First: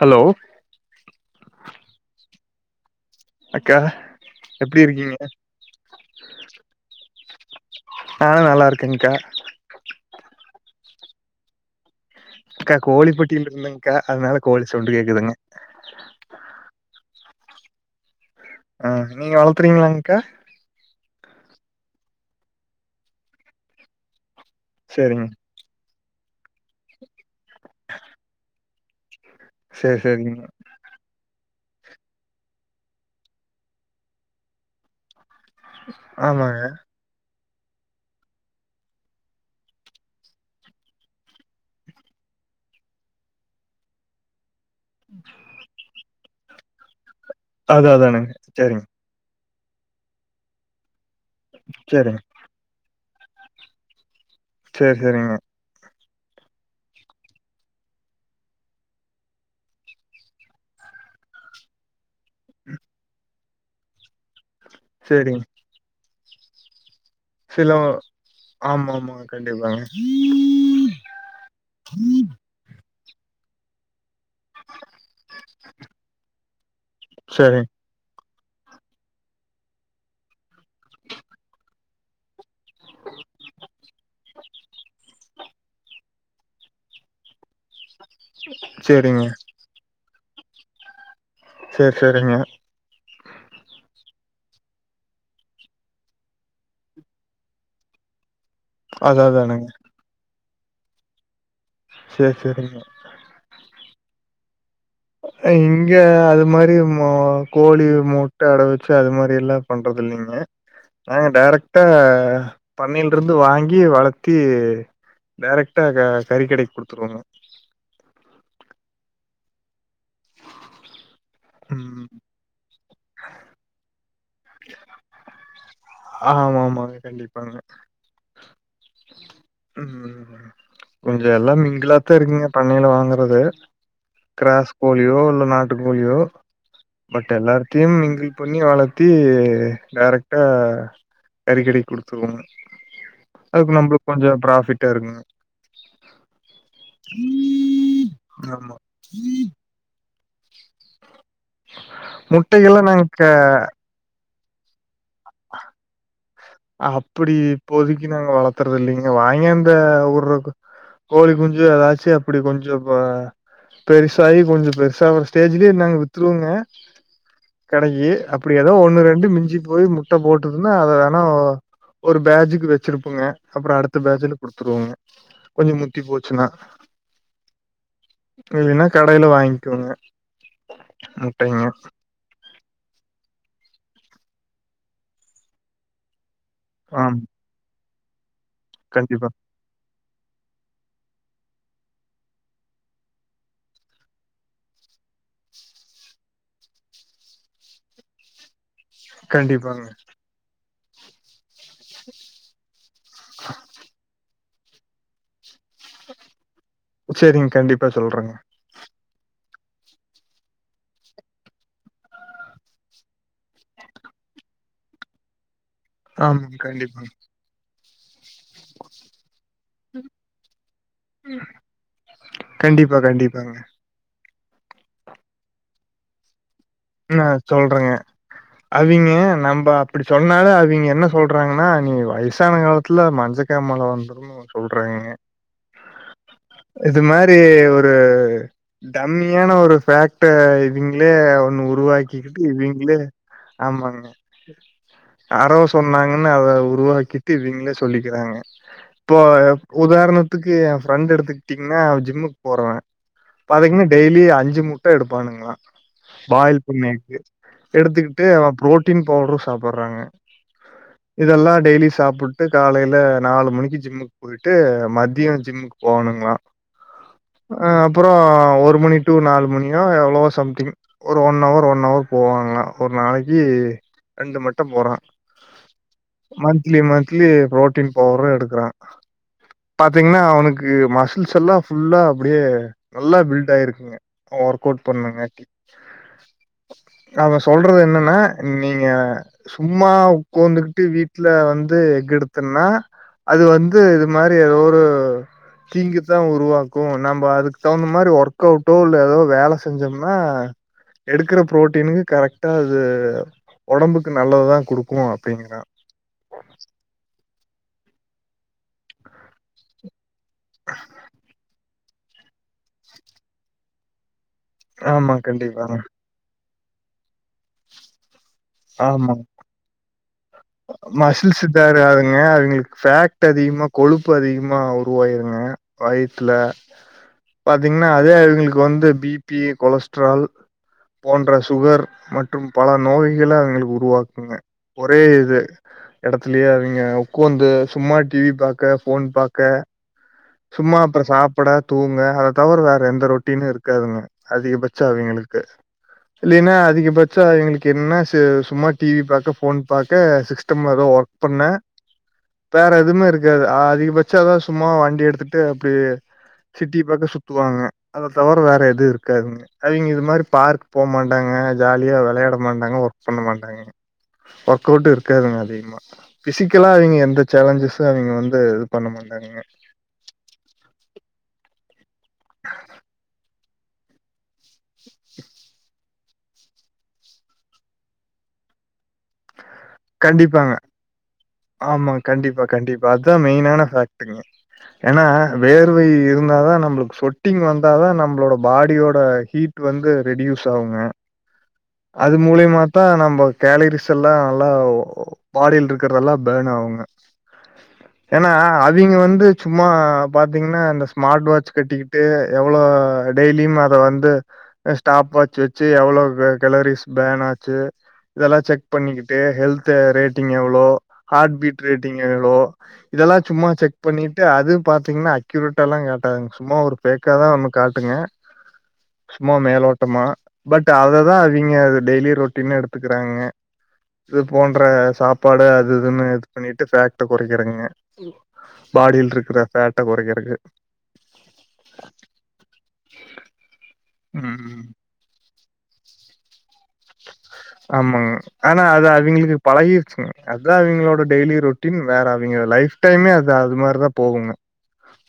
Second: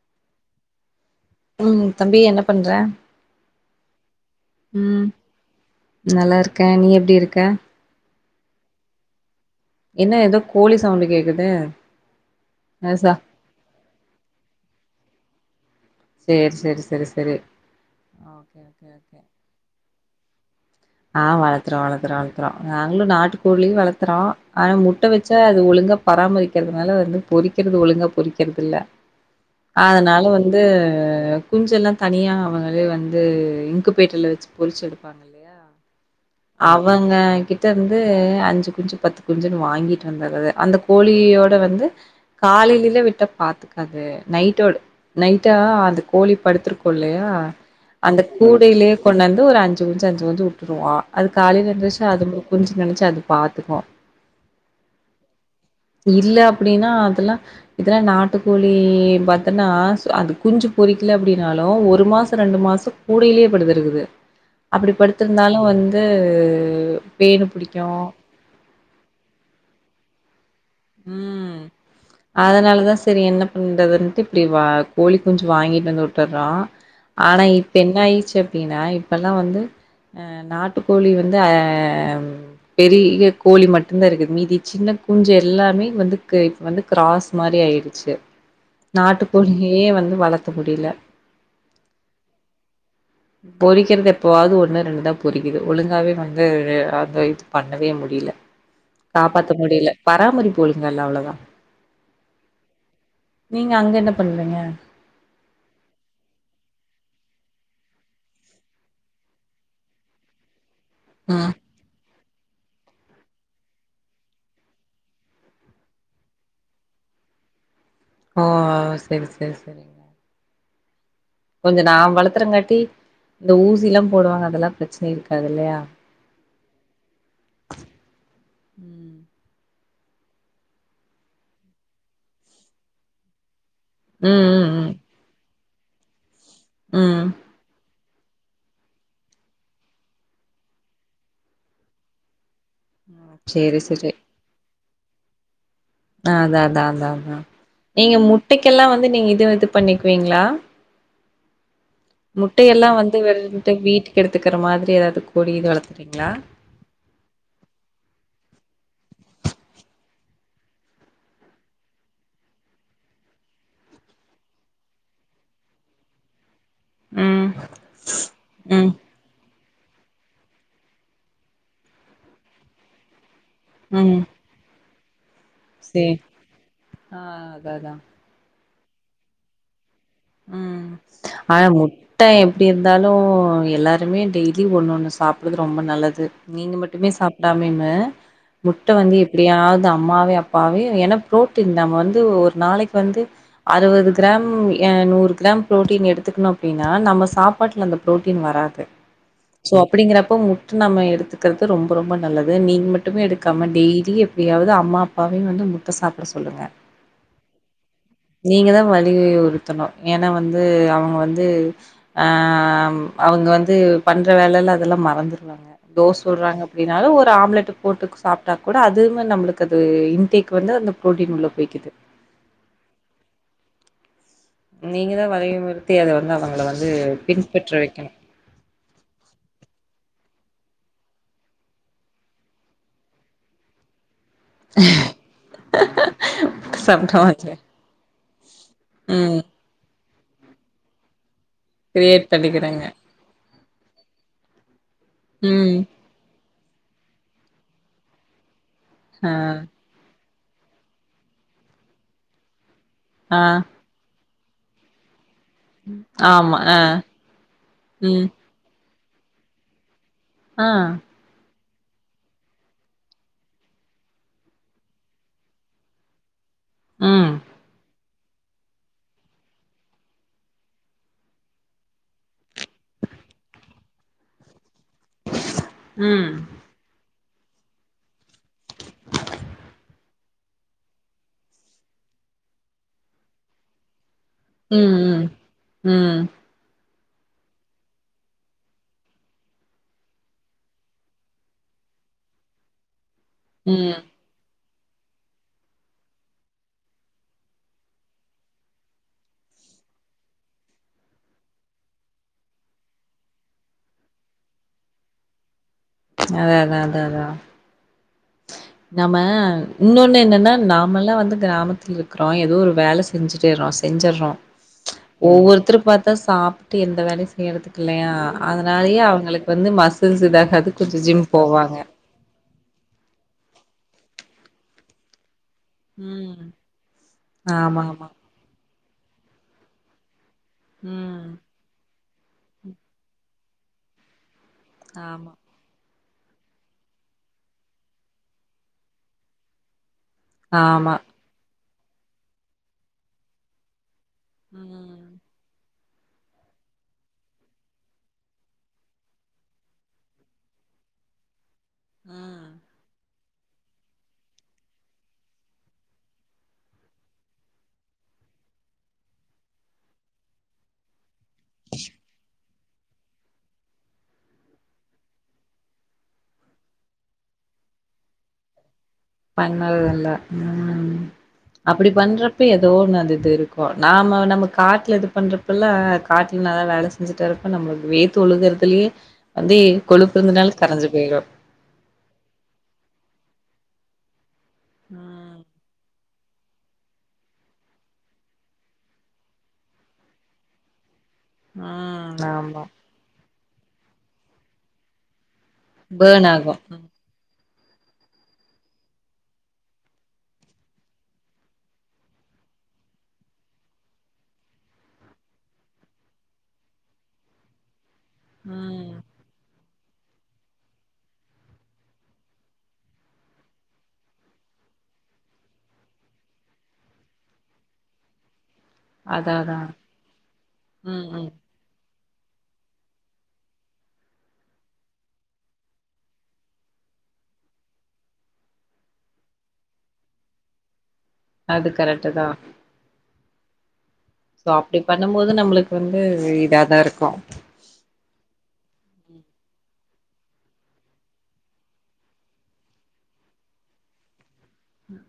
Hello ம் தம்பி என்ன பண்ற அக்கா எப்டி ம் இருக்கீங்க நல்லாருக்கே நீ எப்டி இருக்க ஆ நல்லாருக்கே கா என்ன எதோ கோழி சவுண்டு கேக்குது அக்கா சா கோழிப்பட்டில இருக்கனுங்க்கா அதனால கோழி சவுண்டு கேக்குதுங்க சோர் செர் செரி செரி ஆ நீங்க வளத்துறீங்களாங்க்கா ஆ வளத்துறோ வளத்துறோ வளத்துறோ நாங்களு நாட்டு கோழி வளத்துறோ ஆனா முட்ட சேரிங்க வச்சா அது ஒழுங்கா பராமரிக்கிறதுனால வந்து பொரிக்கிறது ஒழுங்கா பொரிக்கிறது இல்ல சேரி அதனால சேரிங்க வந்து குஞ்செல்லா தனியா அவங்களே வந்து இங்குப்பேட்டர்ல வச்சு பொரிச்சு எடுப்பாங்க இல்லையா ஆமாங்க அவங்க கிட்டருந்து அஞ்சு குஞ்சு பத்து குஞ்சுன்னு வாங்கிட்டு வந்தறது அந்த கோழியோட வந்து காலையில விட்டா பாத்துக்காது நைட்டோடு நைட்டா அந்த கோழி படுத்திருக்குல்லையா அது அந்த அதானுங்க சேரிங்க கூடையிலே கொண்டாந்து ஒரு அஞ்சு குஞ்சு அஞ்சு குஞ்சு விட்ருவோ அது காலைல எந்திருச்சு சேரிங்க அதுங்க குஞ்சுன்னு நெனச்சு அது பாத்துக்கு சேர் செரிங்க இல்ல அப்டின்னா அதெல்லா இதுல நாட்டுக்கோழி பாத்தன்னா அது குஞ்சு பொரிக்கல அப்டின்னாலு ஒரு மாசோ ரெண்டு மாசோ கூடைலயே படுத்திருக்குது அப்டி சேரிங்க படுத்திருந்தாலு வந்து பேனு சிலோ புடிக்கும். ஆமா ஆமா கண்டிப்பாங்க ம் அதனாலதா சேரி என்ன பண்றதுன்ட்டு இப்டி வா கோழிக் குஞ்சு வாங்கிட்டு வந்து வுட்டுற்றோ ஆனா சேரிங் இப்ப என்ன ஆயிச்சு அப்டின்னா இப்பெல்லா வந்து அ நாட்டுக்கோழி வந்து ஆம் பெரிய கோழி மட்டும்தா இருக்குது மீதி சின்ன குஞ்ச எல்லாமே வந்து இப்ப வந்து கிராஸ் மாரி ஆயிடுச்சு சேரிங்க நாட்டு கோழி ஏ வந்து வளத்த முடியல செர் செரிங்க பொறிக்கிறது எப்பாவது ஒண்ணோ ரெண்டோ பொறிக்குது ஒழுங்காவே வந்து அந்த இத் பண்ணவே முடியல அது காப்பாத்த அதானுங்க முடியல பராமரிப்பு ஒலுங்கா இல்ல அவ்ளாதா செர் செரிங்க நீங்க அங்கே என்ன பண்றீங்க இங்க அது மாதிரி ம்மே கோழி முட்ட அடகு வச்சு அது மாதிரில்லா பண்றது இல்லீங்க ஆ ம் டேரக்டா அ பன்னைல இருந்து வாங்கி வளர்த்தி டேரெக்டா க கறிக்கடைக் குடுத்துருவாங்க ஓ சரி சரி சரி கொஞ்சொ நா ம் வளர்த்தறங்காட்டி இந்த ஊசில்லா போடுவாங்க அதெல்லா பிரச்சன இருக்காது இல்லயா ஆ மாம்மாங்க கண்டிப்பாங்கம் ம் கொஞ்சோ எல்லா மிங்கிலாத்தா இருக்கீங்க பண்ணைல வாங்கறது ம் கிராஸ் ம் கோழியோ இல்ல நாட்டு கோழியோ ம் ம் பட் எல்லார்க் துயூம் மிங்கிள் பண்ணி வளர்த்தி டேரெக்டா கறிக்கடைக் குடுத்துருவோங்க அதுக்கு சேரி நம்மளுக் சேரி கொஞ்சோ பராஃபிட்டா இருக்குங்க ஆ அதா அதா அதா அதான் நீங்க ஆமா முட்டைக்கெல்லா வந்து நீங்க இது இது பண்ணிக்கு வீங்களா முட்டைகள்லா முட்டையெல்லா நாங்க வந்து க வந்ட்டு வீட்டுக்கு எடுத்க்கிற மாரி ஏதாவது கொடி கிடீ வளர்த்துறீங்களா அப்டி இப்போதைக்கு நாங்க வளர்த்தறது இல்லிங்க வாங்காந்து வுரதுக் கோயூ குஞ்சு ஏதாச்சு அப்டி கொஞ்சோ இப்ப பெருசாயி கொஞ்சோ பெருசாவுற ஸ்டேஜ்லயே நாங்க வித்துருவோங்க ம் கடைக்கி அப்டி ஏதோ ம் ஒண்ணு ரெண்டு மிஞ்சி போய் முட்ட போட்டுதுன்னா அத ன்னா ஒரு பேஜுக்கு வச்சிருபபுங்க அப்றோ அடுத்த ம் பேஜ்ல குடுத்துருவோங்க கொஞ்சோ முத்தி சேரி போச்சுன்னா ஆ அதா அதா இல்லன்னா கடையல வாங்கிவாங்க ம் ஆயா மூட் ட்ட எப்டி இருந்தாலூ எல்லாருமே டெய்லி ஒண்ணு ஒண்ணு சாப்ட்றது ரொம்ப நல்லது நீங்க மட்டுமே ஆம் சாப்டாமேமு முட்ட வந்து கண்டிப்பா எப்டியாத் அம்மாவே அப்பாவே ஏன்னா ப்ரோட்டின் நம்ம வந்து ஒரு நாளைக்கு வந்து அறுபது கிராம் ஏ நூறு கிராம் ப்ரோட்டீன் எடுத்துக்கணூ அப்டின்னா நம்ம சாப்பாட்ல அந்த ப்ரோட்டீன் வராது சோ கண்டிப்பாங்க அப்டிங்கிறப்ப முட்டு நம்ம எடுத்துக் இருக்கிறது ரொம்ப ரொம்ப நல்லது நீங்க மட்டுமே எடுக்காம டெய்லியூ எப்டியாது அம்மா அப்பாவையூ வந்து முட்ட சாப்பிட சொல்லுங்க செரிங்க கண்டிப்பா சொல்றேங்க நீங்க தா வலி உறுத்தணூ ஏனா வந்து அவுங்க வந்து ஆம் அவுங்க வந்து பண்ற வேலயில அதெல்லா மறந்துடுவாங்க தோஸ் ஆமாங்க சுட்றாங்க அப்டின்னாலு கண்டிப்பாங்க ஒரு ஆம்லெட் போட்டு சாப் கூட அதுமே நம்மளுக்கு அது இன்டேக் வந்து அந்த பு்ரோட்டீன் உள்ள போய்குது கண்டிப்பா கண்டிப்பாங்னே நீங்க தா வலியுமுறுத்தி அத வந்து அவுங்கள வந்து நா பின்பற்ற சொல்றேங்க வைக்கணோ அவிங்க நம்ம அப்டி சொன்னாலு அவிங்க என்ன சொல்றாங்கன்னா நீங்க வயசான காலத்துல மஞ்சக் ஞ்ச காமால வந்துருனு சொல்றேங்கே இது மாரி சம்பாவாச்சு ஒ ரு ம். டம்மியான ஒரு ஃவேக்ட இதுங்களே ஒன் கிரியேட் உருவாக்கிக்கிட்டு பண்ணிக்கிறாங்க. இவிங்களே ஆமாங்க யாரோ ம். சொன்னா ங்கன்னு அத உருவாக்கிட்டு இவிங்களே சொல்லிக்கிறாங்க இப்போ ஆ. உதாரணத்துக்கு எ ஃபிரெண்ட் எடுத்துக்கிட்டீங்கன்னா அவ ஜிம்முக்கு போறவே ஆ. பாத்தீங்கன்னா டெய்லி அஞ்சு முட்ட எடுப்பானுங்களா ஆமா ஒரு ஆ. நைட்டு எடுத்துக்கிட்டு ம். அவ புரோட்டீன் பவுடரு சாப்பறாங்க ஆ இதெல்லா டெய்லி சாப்ட்டு காலையில நாலு மணிக்கு ஜிம்முக்கு போயிட்டு மதியோ ஜிம்முக்கு போணுங்களா ம். அ அப்றோ ஒரு மணி டு நாலு மணியோ எவ்ளவோ சம்திங் ஒரு ஒன் ன அவர் ஒன் அவர் போவாங்களா ஒரு நாளைக்கி ரெண்டு மட்டு போறா ம் ட்லி மன்த்லி பு்ரோட்டீன் பவரு எடுக்குறா பாத்தீங்கன்னா அவனுக்கு மசில்ஸ்ல்லா ஃபுல்லா அப்டியே நல்லா பில்ட் ஆயிருக்குங்க ஒர்க் ம். அவுட் ம். பண்ணுங்காட்டி ம் அவ சொல்றது என்னன்னா நீங்க சும்மா உக்கோந்துகிட்டு வீட்டுல வந்து எக் எடுத்தேன்னா அது வந்து ம். இ மாரி எதோ ஒரு தீங்கு தா உருவாக்கும் நம்ப அதுக் தகுந்த மாரி ஒர்க் அவுட்டோ இல்ல ஏதோ வேலை செஞ்சோம்னா எடுக்குற ப்ரோட்டீனுகு கரெக்டா அது ஒடம்புக்கு நல்லது தான் குடுக்கு அப்டிங்கிறா அத அத அதா அதா நம்ம இன்னொன்னு என்னன்னா நாமெல்லா வந்து கிராமத்து இரு க்குறோ ஏதோ ஒரு வேல செஞ்சுட்டேறோ செஞ்சிறோ ஆமா கண்டிப்பாங்க ஒவ்வொருத்தரு பாத்தா சாப் ட்டு எந்த வேலையு செய்யறதுக்கு இல்லையா அதனாலயே ஆமா அவங்களுக்கு வந்து மஸ் ஸில்ஸ் இதாகாது கொஞ்சோ ஜிம் போவாங்க ங்கே அவுங்ளுக்கு ஃபேக்ட் அதிகமா கொழுப்பு அதிகமா உருவாயிருங்க வயித்ல ம் ஆமா பாத்தீங்ன்னா ஆமா அதே அவுங்ளுக்கு வந்து பி பி கொலஸ்ட்ரால் ம் போன்ற சுகர் மற்றும் பல நோய்களே அவுங்ளுக்கு உருவாக்குங்க ஒரே ஆமா எடத்துலே அவிங்க உக்கூந்து சும்மா டி வி பாக்க ஃபோன் பாக்க சும்மா ஆமா அப்ற சாப்புட தூங்க அத தவிர வேற எந்த ரொட்டினு இருக்காதுங்க அதிகபட்ச ம் அவிங்ளுக்கு இல்லின்னா அதிகபட்ச எங்ளுக்கு என்னா செ சும்மா டிவி பாக்க ஃபோன் பாக்க சிஸ்டம் எதோ ஒர்க் பண்ணே ம் வேற எதுமே இருக்காது அதிகபட்ச அதா சும்மா வண்டி எடு த்துட்டு அப்டியே சிட்டி பாக்க சுத்துவாங்க அத தவர வேற எது இருக்காதுங்க அவிங்க இது மாரி பார்க் போமாட்டாங்க ஜாலியா விளையாட மாட்டாங்க ஒர்க் பண்ண மாட்டாங்கே ஒர்க் அவுட்டு இருக்காதுங்க அதிமா பிசிக்கலா அவிங்க எந்த சேலஜ்சஸ்ஸு அவிங்க வந்து பண்ண மாட்டாங்கே நல் நல்லா ம் அப்டி பண்றப்பே ஏதோ ஒன்னு அந்த இது இருக்கு நாம நமக்கு காட்ல இது பண்றப்பல்லா காட்ல நல்லா வேல செஞ்சுட்டு இருப்ப நம்ளுக்கு வேத்து ஒழுகிறதுலயே வந்து கொழுப்பு கண்டிப்பாங்க இருந்தனால கரஞ்சி போயிரு ஆமா கண்டிப்பா கண்டிப்பா அதா மெயினான ஃபேக்டுங்க ஏன்னா ம் வேர்வை இருந்தா தா நம்ளுக்கு சொட்டிங் வந்தா தா நம்ளோட பாடியோட ஹீட் ட்டு வந்து ரெடியூஸ் ஆகுங்க அது ம் ஆமா மூலிமாதா நம்போ கேலரிஸ் எல்லா நல்லா பாடில் இருக் இருக்கதெல்லா பேர்ன் பேணு ஆகு ஆவுங்க ஏனா அவிங்க வந்து சும்மா பாத்தீங்ன்னா அந்த ஸ்மாட் வாட்ச் கட்டிகிட் ட்டு எவ்ளோ டெய்லியும் அத வந்து ஸ்டாப் வாச் வெச்சு எவ்ளோ கலரீஸ் பேன் ஆச்சு இதெல்லா செக் ம் பண்ணிக்கிட் ட்டு ஹெல்த்த ரேட்டிங் எவ்ளோ ஹாட் பீட் ரேட்டிங் எவ்ளோ இதெல்லா சும்மா செக் பண்ணிட்டு அது பாத்தீங்ன்னா அக்யூரெட்டால்லா காட்டாதுங் சும்மா ஒரு ஃபேக்காதா நமக் காட்டுங்க அதா சும்மா அதா மேலோட்டமா பட் ம் அததா ம் அவிங்க அத டெய்லி ரொட்டீன்னா எடுத்துக்குறாங்கங்க இது போன்ற சாப்பாடு அது இதுனு இது பண்ணிட்டு ஃபேக்ட் கொறைக்குறாங்க பாடில் இருக்குற ஃபேட்ட கொறைக்கருக்கு அது கரெட்டு தா சோ ம் அப்டி பண்ணும் போது நம்ளுக்கு வந்து இதாதா இருக்கு ஆமாங்க ஆனா அது அவிங்ளுக்கு பழகிருச்சுங்க அதா அவிங்ளோட டெய்லி ரொட் ரொட்டீன் வேற அவிங்க லைஃப் டைமே அது அது மாரதா போகுங்க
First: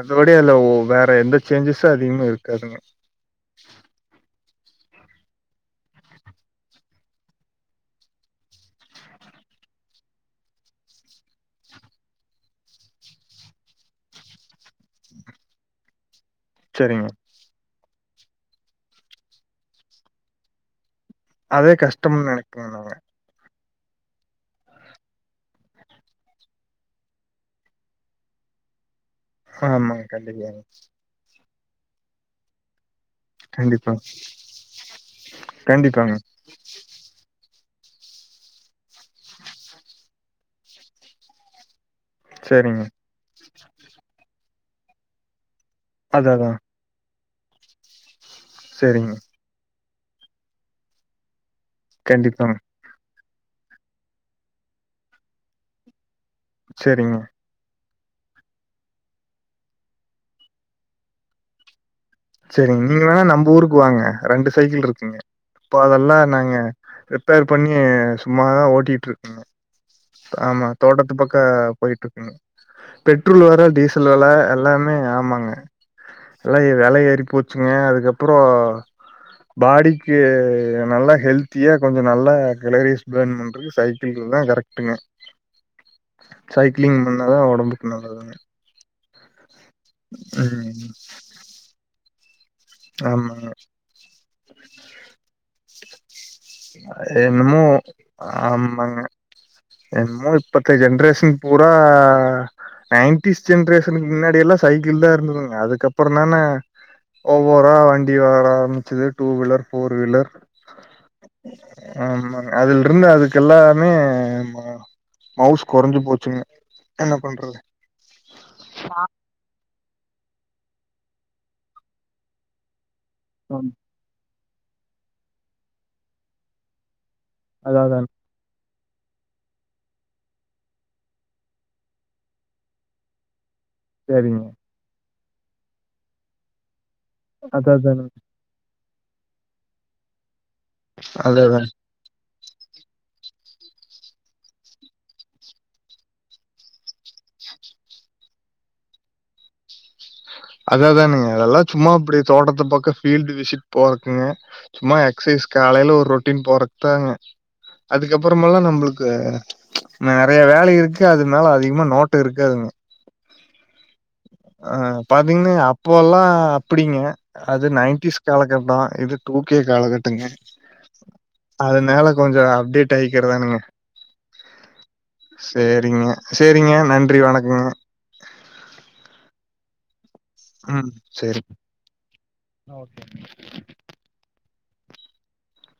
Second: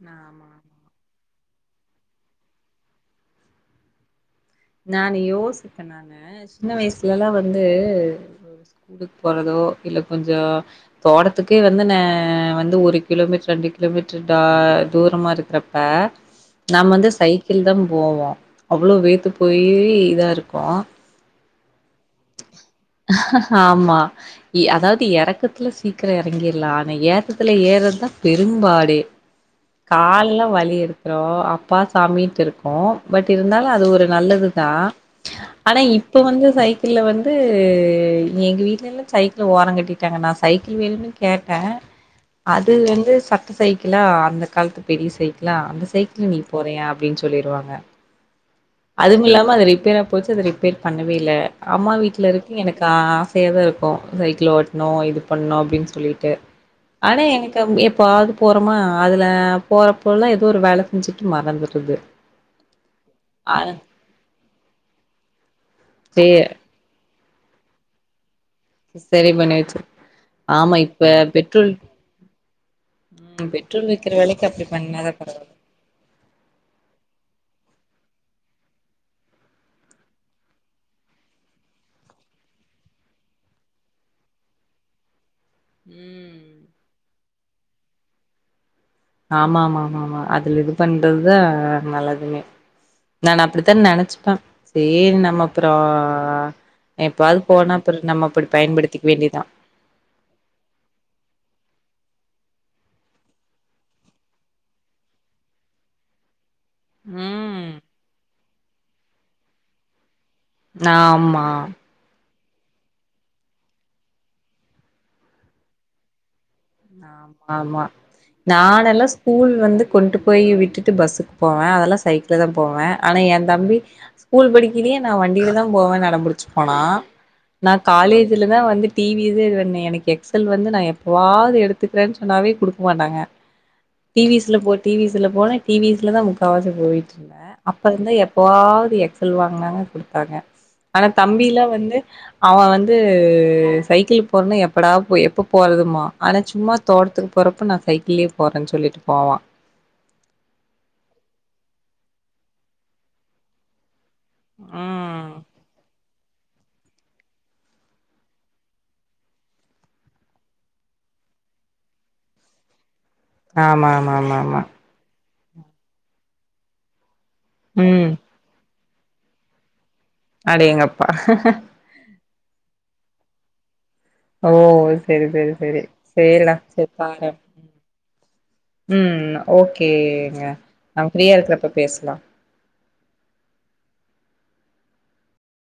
அதோடயா ஆமா இல்ல ஓ வேற எந்த சேஞ்ஜஸ்ஸு அதிகமே இருக்காதுங்க நானு யோசிப்ப நானு சின்ன வயிஸ்லெல்லா வந்து ஸ்கூலுக்கு போறதோ இல்ல கொஞ்சோ தோட்டத்துக்கே வந்து நே வந்து ஒரு கிலோமீட்டர் ரெண்டு கிலோமீட்டர் டா தூரமா இருக்கறப்ப நம்ம சரிங்க வந்து சைக்கிள் தாம் போவோ அவ்ளோ வேத்து போயி இதா இருக்கு அதே கஷ்டம்னு நெனைக்கிறோ நாங்க ஆமா இ அதாவது எறக்கத்துல சீக்குரோ எறங்கிர்லா ஆனா ஏத்தத்துல ஏர்றதா பெரும்பாடே ஆமாங்க கால்லா கண்டிப்பாங்க வலி ஈடுத்துரு அப்பா சாமின்ட்டு இருக் கு பட் இருந்தாலு அது கண்டிப்பா ஒரு நல்லது தா ஆனா கண்டிப்பாங்க இப்ப வந்து சைக் கிள்ல வந்து எங்க வீட்ல எல்லா சைக்கிள ஓரங் கட்டிட்டாங்க நா சைக்கிள் வேணுன்னு கேட்ட அது சரிங்க வந்து சட்ட சைக்கிளா அந்த காலத்து பெரிய சைக்கிளா அந்த சைக்கிள் அதா நீ அதா போறியா அப்டின் சொல்லிருவாங்க சரிங்க அதும் இல்லாம அது ரிப்பேரா போச்சு அத ரிப்பேர் பண்ணவே இல்ல அம்மா வீட்ல இருக்கு கண்டிப்பாங்க எனக் கா ஆசையாதா இருக்கு சைக்கிள் ஓட்ணு இது பண்ணு அப்டின் சொல்லிட்டு சரிங்க ஆனா எனக் டம் எப்பவாது போறமா அதுல போறப்பல்லா எதோ ஒரு வேல செஞ்சுட்டு மறந்துர்றது சேரிங் நீங்க வேணா நம்ப ஊருக்கு வாங்க ரெண்டு சைக்கிள் இருக்குங்க இப்போ அதெல்லா சே நாங்க ரிப்பேர் பண்ணி சும்மாதா ஓட் சரி ட்டிட்ருக்குங்க பண்ணி வச்சு ஆமா இப்ப தோட்டத்து பக்கோ பெட்ரோல் போயிட்ருக்குங்க பெட்ரோல் ம் வெல டீசல் விக்கிற வெல வெலைக்கு அப்டி எல்லாமே பண்ணாதா ஆமாங்க பரவால்ல. எல்லா வெலய ஏத் ட்டி போச்சுங்க அதுக்கப்புறோ பாடிக்கு நல்லா ஹெல்த்தியா கொஞ்சோ நல்லா கலரிஸ் போன் பண்றது து சைக்கிள்கதா கரெக்ட்டுங்க ம் சைக்கிளிங் பண்ணாதா ஒடம்புக்கு நல்லது தான ஆமாமாமாமா அதுல இது ம் பண்றதுதா நல்லதுமே நான் ஆமாங்க அப்படித்தே நெனைச்சுப்பே சேரி நம்ம அப்புற எப்பாவது என்னமோ போனா அப்புற நம்ம அப்படி பயன்படுத்திக்க வேண்டிதா என்மோ இப்பத்த ஜென்ரேஷன் பூரா நைன்டிஸ் ஜென்ரேஷனுக்கு முன்னாடி எல்லா சைக்கிள்தா இருந்ததுங்க அதுக்கப்பறந்தான ம் பூரா வண்டி வர ஆரம்பிச்சுது டூ வீலர் ஃபோர் வீலர் ஆமா ஆமாங்க அதுல் இருந்து அதுக்கு எல்லாமே ம மவுஸ் கொறைஞ்சு போச்சுங்க என்ன ஆமா பண்றது ஆமா நானெல்லா ஸ்கூல் வந்து கொண்டு போய் விட்டுட்டு பஸ்ஸுக்கு போவே அதெல்லா சைக்கிள்தா போவே ஆனா எ ம் தம்பி ஸ்கூல் படிக்கிலயே நா வண்டிலதா போவேன் அடம்புடிச்சு போனா நா அதா அதாங்க. காலேஜ்லதா வந்து டி வி ஸே இது பண்ண எனக்கு எக்ஸல் வந்து நா எப்பவாவுது எடுத்துக்கறன் சொன்னாவே குடுக்க மாட்டாங்க டி வி சரிங்க. ஸ் ல போட் டி வி ஸ் ல போன டி வி ஸ் லதா முக்காவாசி போயிட்ருந்த அதா அப்பறந்தா அதானுங்க. எ எப்பவாவுது எக்சல் வாங்குனாங்க குடுத்தாங்க ஆனா அதா தம்பிலா அதாங்க. வந்து அவ வந்து சைக்கிள்ளு போறன்னா எப்படா போ எப்ப போறதுமா ஆனா சும்மா தோட்டத்துக்கு போறப்ப நா சைக்கிள்லயே போறன் சொல்லிட்டு போவா அதா அதானுங்க அதெல்லா சும்மா அப்படி தோட்டத்து பக்க ஃபீல்டு விசிட் போறக்குங்க சும்மா ம் எக்சைஸ் காலைல ஒரு ரொட்டீன் போறக்தாங்க அதுக்கப்பறமால நம்புளுக்கு நெறைய வேலை இருக்கு அது மேல அதிகமா நோட்ட இருக்காதுங்க ஆமா ஆமா ஆமா ஆமா ஆ பாத்திங்னா அப்போல்லா அப்பிடிங்க அது ம் நைன்டிஸ் காலகட்ட இது டூ கே காலகட்டங்க அடேங்கப்பா அதனால கொஞ்ச அப்டேட் ஆயிக்கிறதானுங்க ஓ செரி செரி செரி சரிங்க. சேரிடா சரிங்க. செரி நன்றி பாரே வணக்கங்க. ம் ஓகேங்க நம் ஃப்ரீயா இருக்கறப்ப பேசலா ஓகேங்க